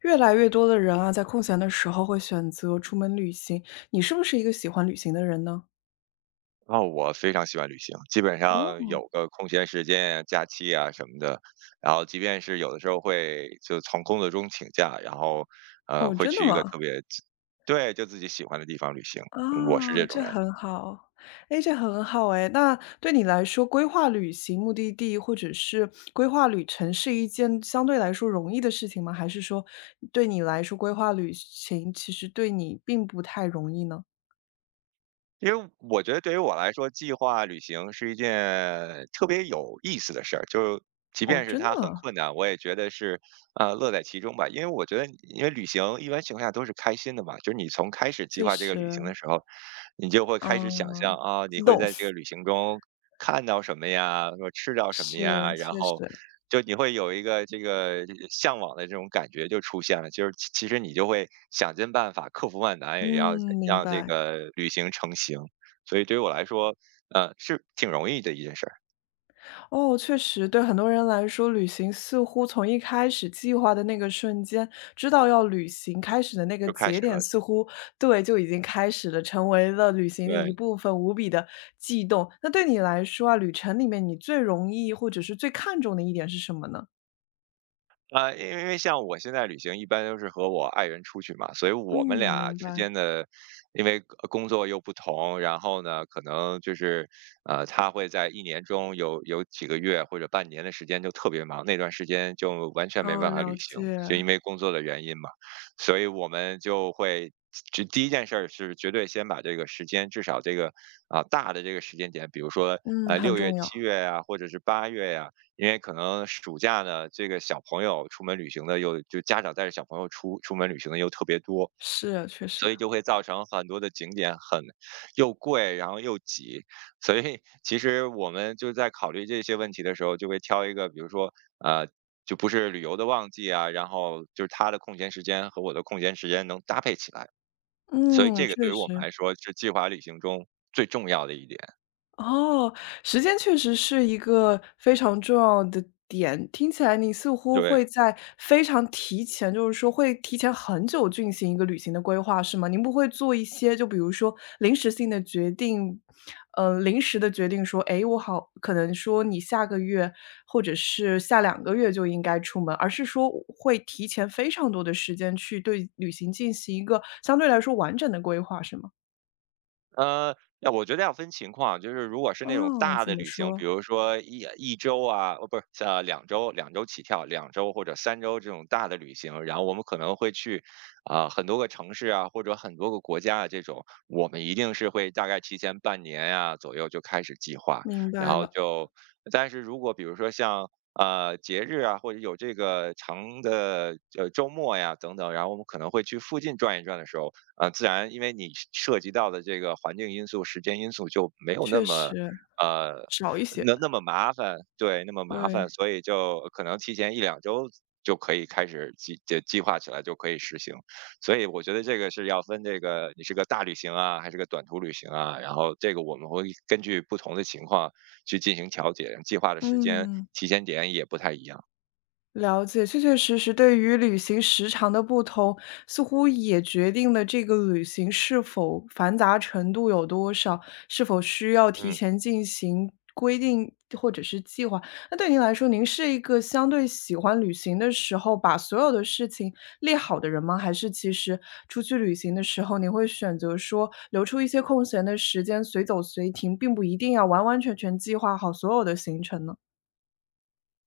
越来越多的人啊，在空闲的时候会选择出门旅行。你是不是一个喜欢旅行的人呢？哦，我非常喜欢旅行，基本上哦有个空闲时间啊、假期啊什么的，然后即便是有的时候会就从工作中请假，然后哦，会真的去一个吗？特别自，对，就自己喜欢的地方旅行，我是啊，这种这人。很好，哎，这很好哎。那对你来说，规划旅行目的地或者是规划旅程是一件相对来说容易的事情吗？还是说对你来说，规划旅行其实对你并不太容易呢？因为我觉得对于我来说，计划旅行是一件特别有意思的事儿，就即哦，便是真它的很啊，困难，我也觉得是乐在其中吧。因为我觉得，因为旅行一般情况下都是开心的嘛，就是你从开始计确划这个旅行实，的时候，你就会开始想象嗯，啊，你激会动，在这个旅行中看到什么呀，说吃到什么是，呀，然确后实，就你会有一个这个向往的这种感觉就出现了，就是其实你就会想尽办法克服万难，也要嗯，明让这白。个旅行成行。所以对于我来说，呃，是挺容易的一件事儿，哦，确实，对很多人来说，旅行似乎从一开始计划的那个瞬间，知道要旅行开始的那个就开节始点，了。似乎对就已经开始了，成为了旅行的一对。部分，无比的悸动。那对你来说啊，旅程里面你最容易或者是最看重的一点是什么呢？呃，因为因为像我现在旅行一般都是和我爱人出去嘛，所以我们嗯，俩明之间白，的，因为工作又不同，然后呢，可能就是，呃，他会在一年中有几个月或者半年的时间就特别忙，那段时间就完全没哦，办法了旅行，解，就因为工作的原因嘛，所以我们就会。这第一件事儿是绝对先把这个时间，至少这个啊、大的这个时间点，比如说嗯，很六月、重要，七月呀、或者是八月呀、因为可能暑假呢，这个小朋友出门旅行的又就家长带着小朋友出门旅行的又特别多，是，确所实，以就会造成很多的景点很又贵，然后又挤。所以其实我们就在考虑这些问题的时候，就会挑一个，比如说呃，就不是旅游的旺季啊，然后就是他的空闲时间和我的空闲时间能搭配起来。所以嗯，这个对确于我们实。来说是计划旅行中最重要的一点，哦，时间确实是一个非常重要的点。听起来你似乎对。会在非常提前，就是说会提前很久进行一个旅行的规划，是吗？您不会做一些就比如说临时性的决定，临时的决定说，诶，我好，可能说你下个月或者是下两个月就应该出门，而是说会提前非常多的时间去对旅行进行一个相对来说完整的规划，是吗？呃，那我觉得要分情况，就是如果是那种哦，大怎的么旅行，比说？如说一周啊，哦，不是，呃，两周，两周起跳，两周或者三周这种大的旅行，然后我们可能会去啊、很多个城市啊，或者很多个国家啊，这种我们一定是会大概提前半年呀、左右就开始计划，明然白后了。就，但是如果比如说像节日啊，或者有这个长的周末呀等等，然后我们可能会去附近转一转的时候。呃，自然因为你涉及到的这个环境因素、时间因素就没有那确么，实，呃，少一些，那么麻烦，对，那么麻烦，对，所以就可能提前一两周就可以开始计划起来，就可以实行。所以我觉得这个是要分这个你是个大旅行啊，还是个短途旅行啊，然后这个我们会根据不同的情况去进行调节，计划的时间、嗯。提前点也不太一样，了解，确确实实对于旅行时长的不同，似乎也决定了这个旅行是否繁杂程度有多少，是否需要提嗯。前进行规定或者是计划。那对您来说，您是一个相对喜欢旅行的时候把所有的事情列好的人吗？还是其实出去旅行的时候，您会选择说留出一些空闲的时间，随走随停，并不一定要完完全全计划好所有的行程呢？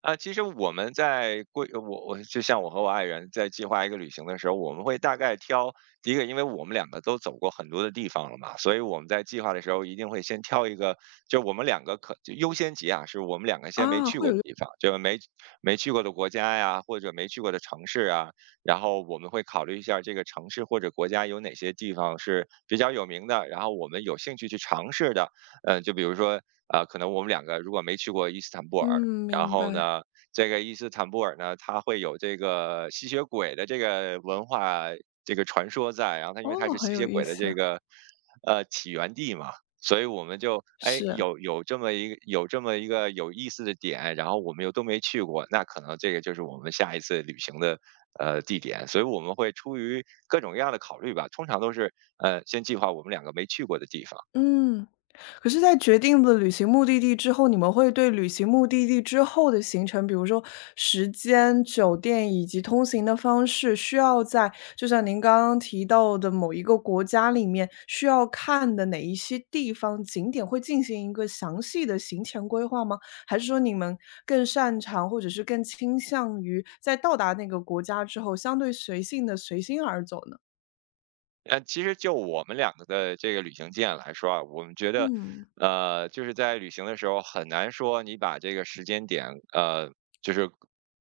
啊，其实我们在规我我就像我和我爱人在计划一个旅行的时候，我们会大概挑第一个，因为我们两个都走过很多的地方了嘛，所以我们在计划的时候一定会先挑一个，就我们两个可就优先级啊，是我们两个先没啊，去会过的有，地方，就没去过的国家呀，或者没去过的城市啊，然后我们会考虑一下这个城市或者国家有哪些地方是比较有名的，然后我们有兴趣去尝试的，嗯、就比如说。呃，可能我们两个如果没去过伊斯坦布尔，嗯，然明后白。呢，这个伊斯坦布尔呢，它会有这个吸血鬼的这个文化这个传说在，然后它因为它哦，是很吸血有意鬼的这思，个起源地嘛，所以我们就哎是，有这么一个有这么一个有意思的点，然后我们又都没去过，那可能这个就是我们下一次旅行的地点，所以我们会出于各种各样的考虑吧，通常都是先计划我们两个没去过的地方。嗯。可是在决定了旅行目的地之后，你们会对旅行目的地之后的行程，比如说时间、酒店以及通行的方式，需要在就像您刚刚提到的某一个国家里面，需要看的哪一些地方景点，会进行一个详细的行前规划吗？还是说你们更擅长，或者是更倾向于在到达那个国家之后，相对随性的随心而走呢？呃，其实就我们两个的这个旅行经验来说啊，我们觉得，嗯。呃，就是在旅行的时候很难说你把这个时间点，呃，就是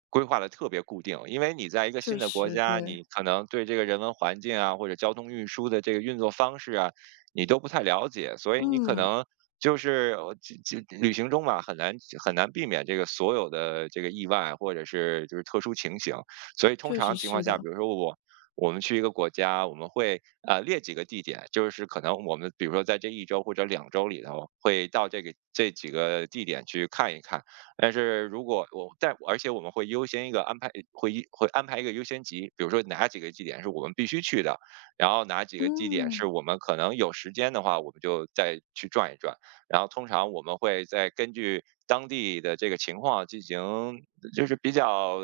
规划的特别固定，因为你在一个新确的国实，家，对，你可能对这个人文环境啊，或者交通运输的这个运作方式啊，你都不太了解，所以你可嗯，能就是这旅行中嘛，很难很难避免这个所有的这个意外或者是就是特殊情形，所以通确常实情况是下，比的，如说我们去一个国家，我们会列几个地点，就是可能我们比如说在这一周或者两周里头，会到这几个地点去看一看。但是如果我在，而且我们会优先一个安排，会安排一个优先级，比如说哪几个地点是我们必须去的，然后哪几个地点是嗯，我们可能有时间的话，我们就再去转一转。然后通常我们会再根据当地的这个情况进行，就是比较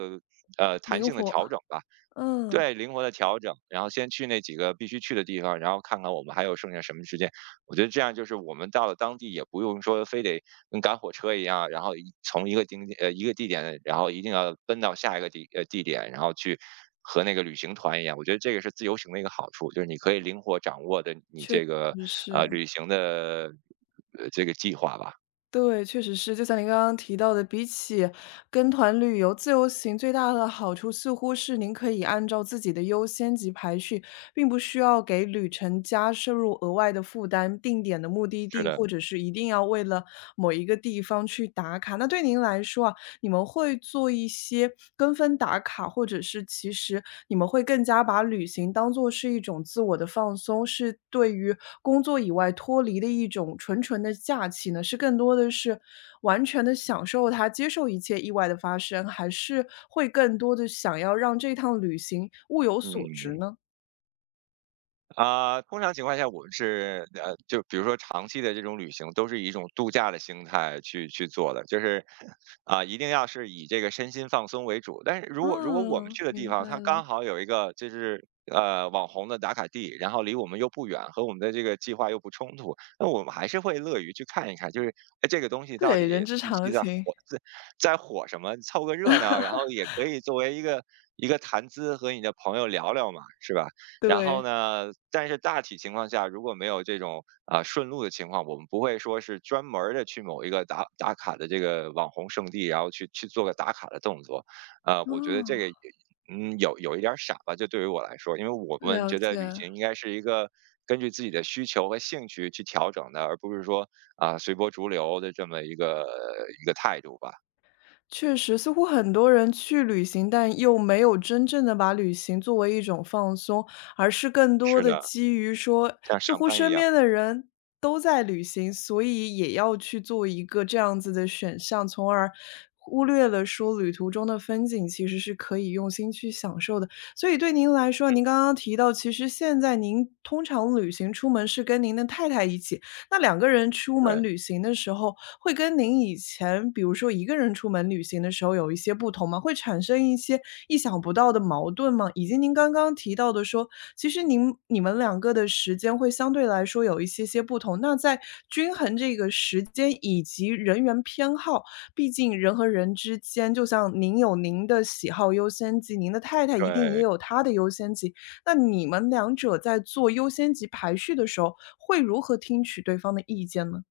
弹灵性的活，调整吧。嗯，对，灵活的调整，然后先去那几个必须去的地方，然后看看我们还有剩下什么时间。我觉得这样就是我们到了当地也不用说非得跟赶火车一样，然后一从一个，一个地点，然后一定要奔到下一个，地点，然后去和那个旅行团一样。我觉得这个是自由行的一个好处，就是你可以灵活掌握的你这个，确实呃，是，旅行的，呃，这个计划吧。对，确实是，就像您刚刚提到的，比起跟团旅游，自由行最大的好处似乎是您可以按照自己的优先级排序，并不需要给旅程加摄入额外的负担，定点的目的是地，的，或者是一定要为了某一个地方去打卡。那对您来说啊，你们会做一些跟风打卡，或者是其实你们会更加把旅行当做是一种自我的放松，是对于工作以外脱离的一种纯纯的假期呢？是更多的是完全的享受它，接受一切意外的发生，还是会更多的想要让这趟旅行物有所值嗯。呢？啊，通常情况下，我们是呃，就比如说长期的这种旅行，都是以一种度假的心态去做的，就是啊、一定要是以这个身心放松为主。但是如果我们嗯，去的地明方，白它了。刚好有一个就是网红的打卡地，然后离我们又不远，和我们的这个计划又不冲突，那我们还是会乐于去看一看，就是哎这个东西到对，人底之近期常情，在火什么，凑个热闹，然后也可以作为一个谈资和你的朋友聊聊嘛，是吧？然后对，呢，但是大体情况下，如果没有这种啊、顺路的情况，我们不会说是专门的去某一个打卡的这个网红圣地，然后去做个打卡的动作。呃，我觉得这嗯，个也嗯有一点儿傻吧，就对于我来说，因为我们了觉得旅解。行应该是一个根据自己的需求和兴趣去调整的，而不是说啊、随波逐流的这么一个态度吧。确实，似乎很多人去旅行，但又没有真正的把旅行作为一种放松，而是更多是的的，基于说，像似上乎班一身样，边的人都在旅行，所以也要去做一个这样子的选项，从而忽略了说旅途中的风景其实是可以用心去享受的。所以对您来说，您刚刚提到，其实现在您通常旅行出门是跟您的太太一起，那两个人出对门旅行的时候，会跟您以前比如说一个人出门旅行的时候有一些不同吗？会产生一些意想不到的矛盾吗？以及您刚刚提到的说，其实您你们两个的时间会相对来说有一些些不同，那在均衡这个时间以及人员偏好，毕竟人和人之间，就像您有您的喜好优先级，您的太太一定也对，有她的优先级。那你们两者在做优先级排序的时候，会如何听取对方的意见呢？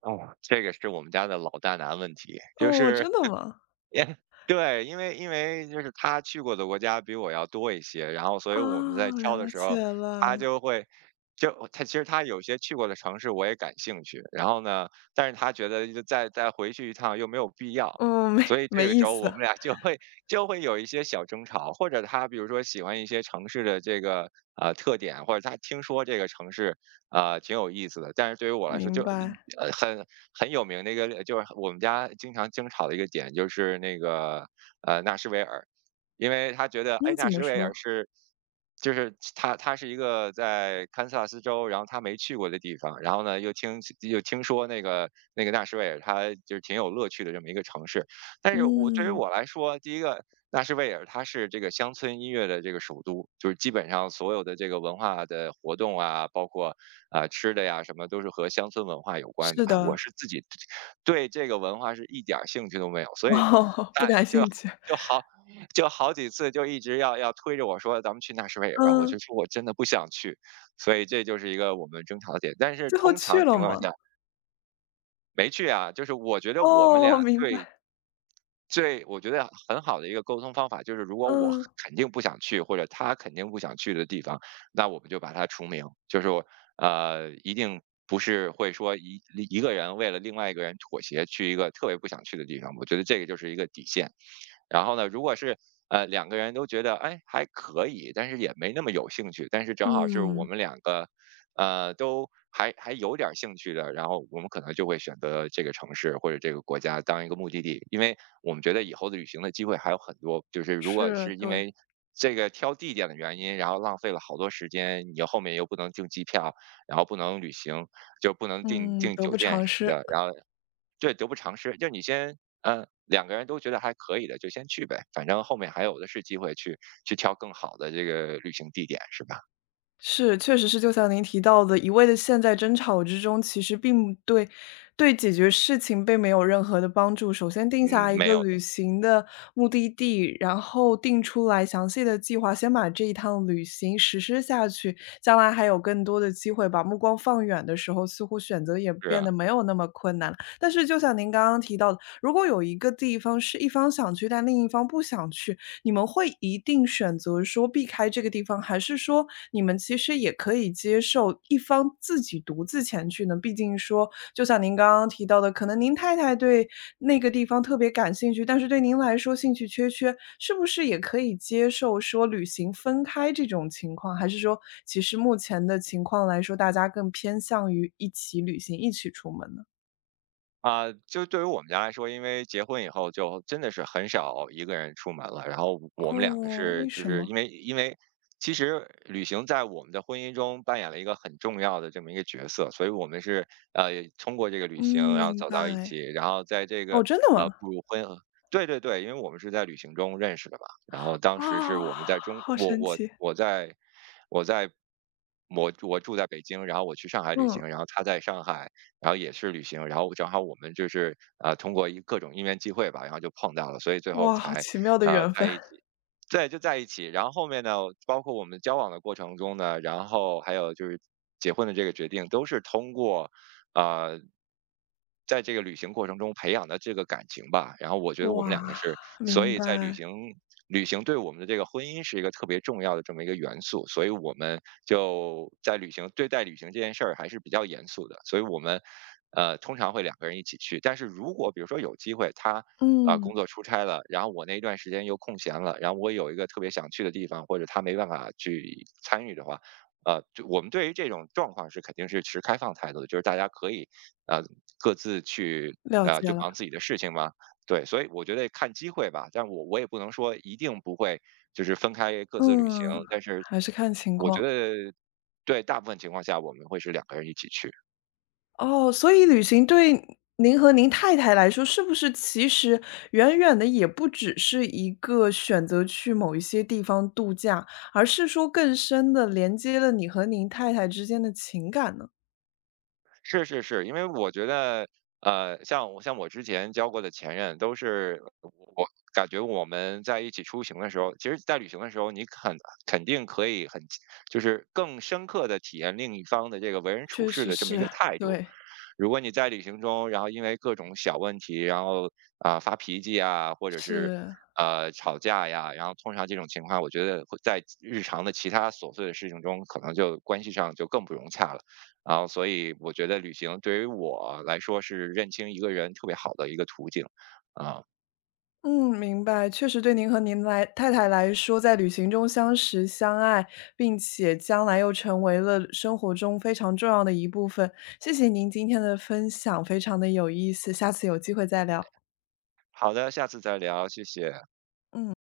哦，这个是我们家的老大难问题，就哦，是真的吗？也 对，因为就是他去过的国家比我要多一些，然后所以啊，我们在挑的了时解候，他了。就会就他其实他有些去过的城市我也感兴趣，然后呢，但是他觉得就再回去一趟又没有必要，嗯，没所以这没个意时候我思，们俩 就会有一些小争吵，或者他比如说喜欢一些城市的这个特点，或者他听说这个城市挺有意思的。但是对于我来说明就白。呃很很有名的一个就是我们家经常争吵的一个点就是那个，纳什维尔。因为他觉得，哎，嗯，怎纳什么维尔说？是就是他他是一个在堪萨斯州，然后他没去过的地方，然后呢，又听说那个纳什维尔，他就是挺有乐趣的这么一个城市。但是我对于嗯，我来说，第一个，纳什维尔它是这个乡村音乐的这个首都，就是基本上所有的这个文化的活动啊，包括啊，吃的呀什么都是和乡村文化有关的。是哎，的。我是自己对这个文化是一点儿兴趣都没有，所以哦，不大感就兴趣。就好就好几次就一直要推着我说咱们去纳什维尔吧，我就嗯，说我真的不想去，所以这就是一个我们争吵的点。但是最后通去常了情况吗？下没去啊，就是我觉得我们俩哦，明对白。最我觉得很好的一个沟通方法，就是如果我嗯，肯定不想去，或者他肯定不想去的地方，那我们就把它除名。就是我呃，一定不是会说一一个人为了另外一个人妥协去一个特别不想去的地方，我觉得这个就是一个底线。然后呢，如果是两个人都觉得哎还可以，但是也没那么有兴趣，但是正好是我嗯，们两个都还有点儿兴趣的，然后我们可能就会选择这个城市或者这个国家当一个目的地，因为我们觉得以后的旅行的机会还有很多。就是如果是，是因对。为这个挑地点的原因，然后浪费了好多时间，你后面又不能订机票，然后不能旅行，就不能订嗯，订得酒不店偿什么失。的，然后对，得不偿失。就你先，嗯，两个人都觉得还可以的，就先去呗，反正后面还有的是机会去挑更好的这个旅行地点，是吧？是，确实是就像您提到的，一味的陷在争吵之中，其实并不对解决事情并没有任何的帮助。首先定嗯，下一没个有旅的，行的目的地，然后定出来详细的计划，先把这一趟旅行实施下去，将来还有更多的机会。把目光放远的时候，似乎选择也是变啊得没有那么困难了。但是就像您刚刚提到的，如果有一个地方是一方想去，但另一方不想去，你们会一定选择说避开这个地方，还是说你们其实也可以接受一方自己独自前去呢？毕竟说，就像您刚刚提到的，可能您太太对那个地方特别感兴趣，但是对您来说兴趣缺缺，是不是也可以接受说旅行分开这种情况？还是说，其实目前的情况来说，大家更偏向于一起旅行、一起出门呢？啊，就对于我们家来说，因为结婚以后就真的是很少一个人出门了。然后我们两个哦，是，为就什是么？因为其实旅行在我们的婚姻中扮演了一个很重要的这么一个角色，所以我们是呃通过这个旅行，嗯，然后明走到一起，白。然后在这个哦，真的吗？步入婚后，对对对，因为我们是在旅行中认识的嘛。然后当时是啊，我们在中，好我神我奇。我在我在我我住在北京，然后我去上海旅嗯。行，然后他在上海。然后也是旅行，然后正好我们就是通过一各种应援际会吧，然后就碰到了，所以最后哇，好才奇妙的缘在分。一 起。对，就在一起。然后后面呢，包括我们交往的过程中呢，然后还有就是结婚的这个决定，都是通过啊、在这个旅行过程中培养的这个感情吧。然后我觉得我们哇，两个是，所明以在旅白。行旅行对我们的这个婚姻是一个特别重要的这么一个元素，所以我们就在旅行对待旅行这件事儿还是比较严肃的，所以我们通常会两个人一起去。但是如果比如说有机会他。啊，嗯。工作出差了，然后我那一段时间又空闲了，然后我有一个特别想去的地方，或者他没办法去参与的话，就我们对于这种状况是肯定是持开放态度的，就是大家可以呃各自去了解就了，忙自己的事情嘛。对，所以我觉得看机会吧，但我也不能说一定不会就是分开各自旅行，嗯，但是还是看情我觉况。得对大部分情况下我们会是两个人一起去。哦，所以旅行对您和您太太来说，是不是其实远远的也不只是一个选择去某一些地方度假，而是说更深的连接了你和您太太之间的情感呢？是是是，因为我觉得，呃，像我之前交过的前任，都是我感觉我们在一起出行的时候，其实在旅行的时候，你肯定可以很，就是更深刻的体验另一方的这个为人处确事实的这么一个是，态度。对，如果你在旅行中，然后因为各种小问题，然后啊、发脾气啊，或者是是。吵架呀，然后通常这种情况，我觉得会在日常的其他琐碎的事情中，可能就关系上就更不融洽了。然后，所以我觉得旅行对于我来说是认清一个人特别好的一个途径啊。嗯，明白。确实对您和您来太太来说，在旅行中相识、相爱，并且将来又成为了生活中非常重要的一部分。谢谢您今天的分享，非常的有意思，下次有机会再聊。好的，下次再聊，谢谢。嗯。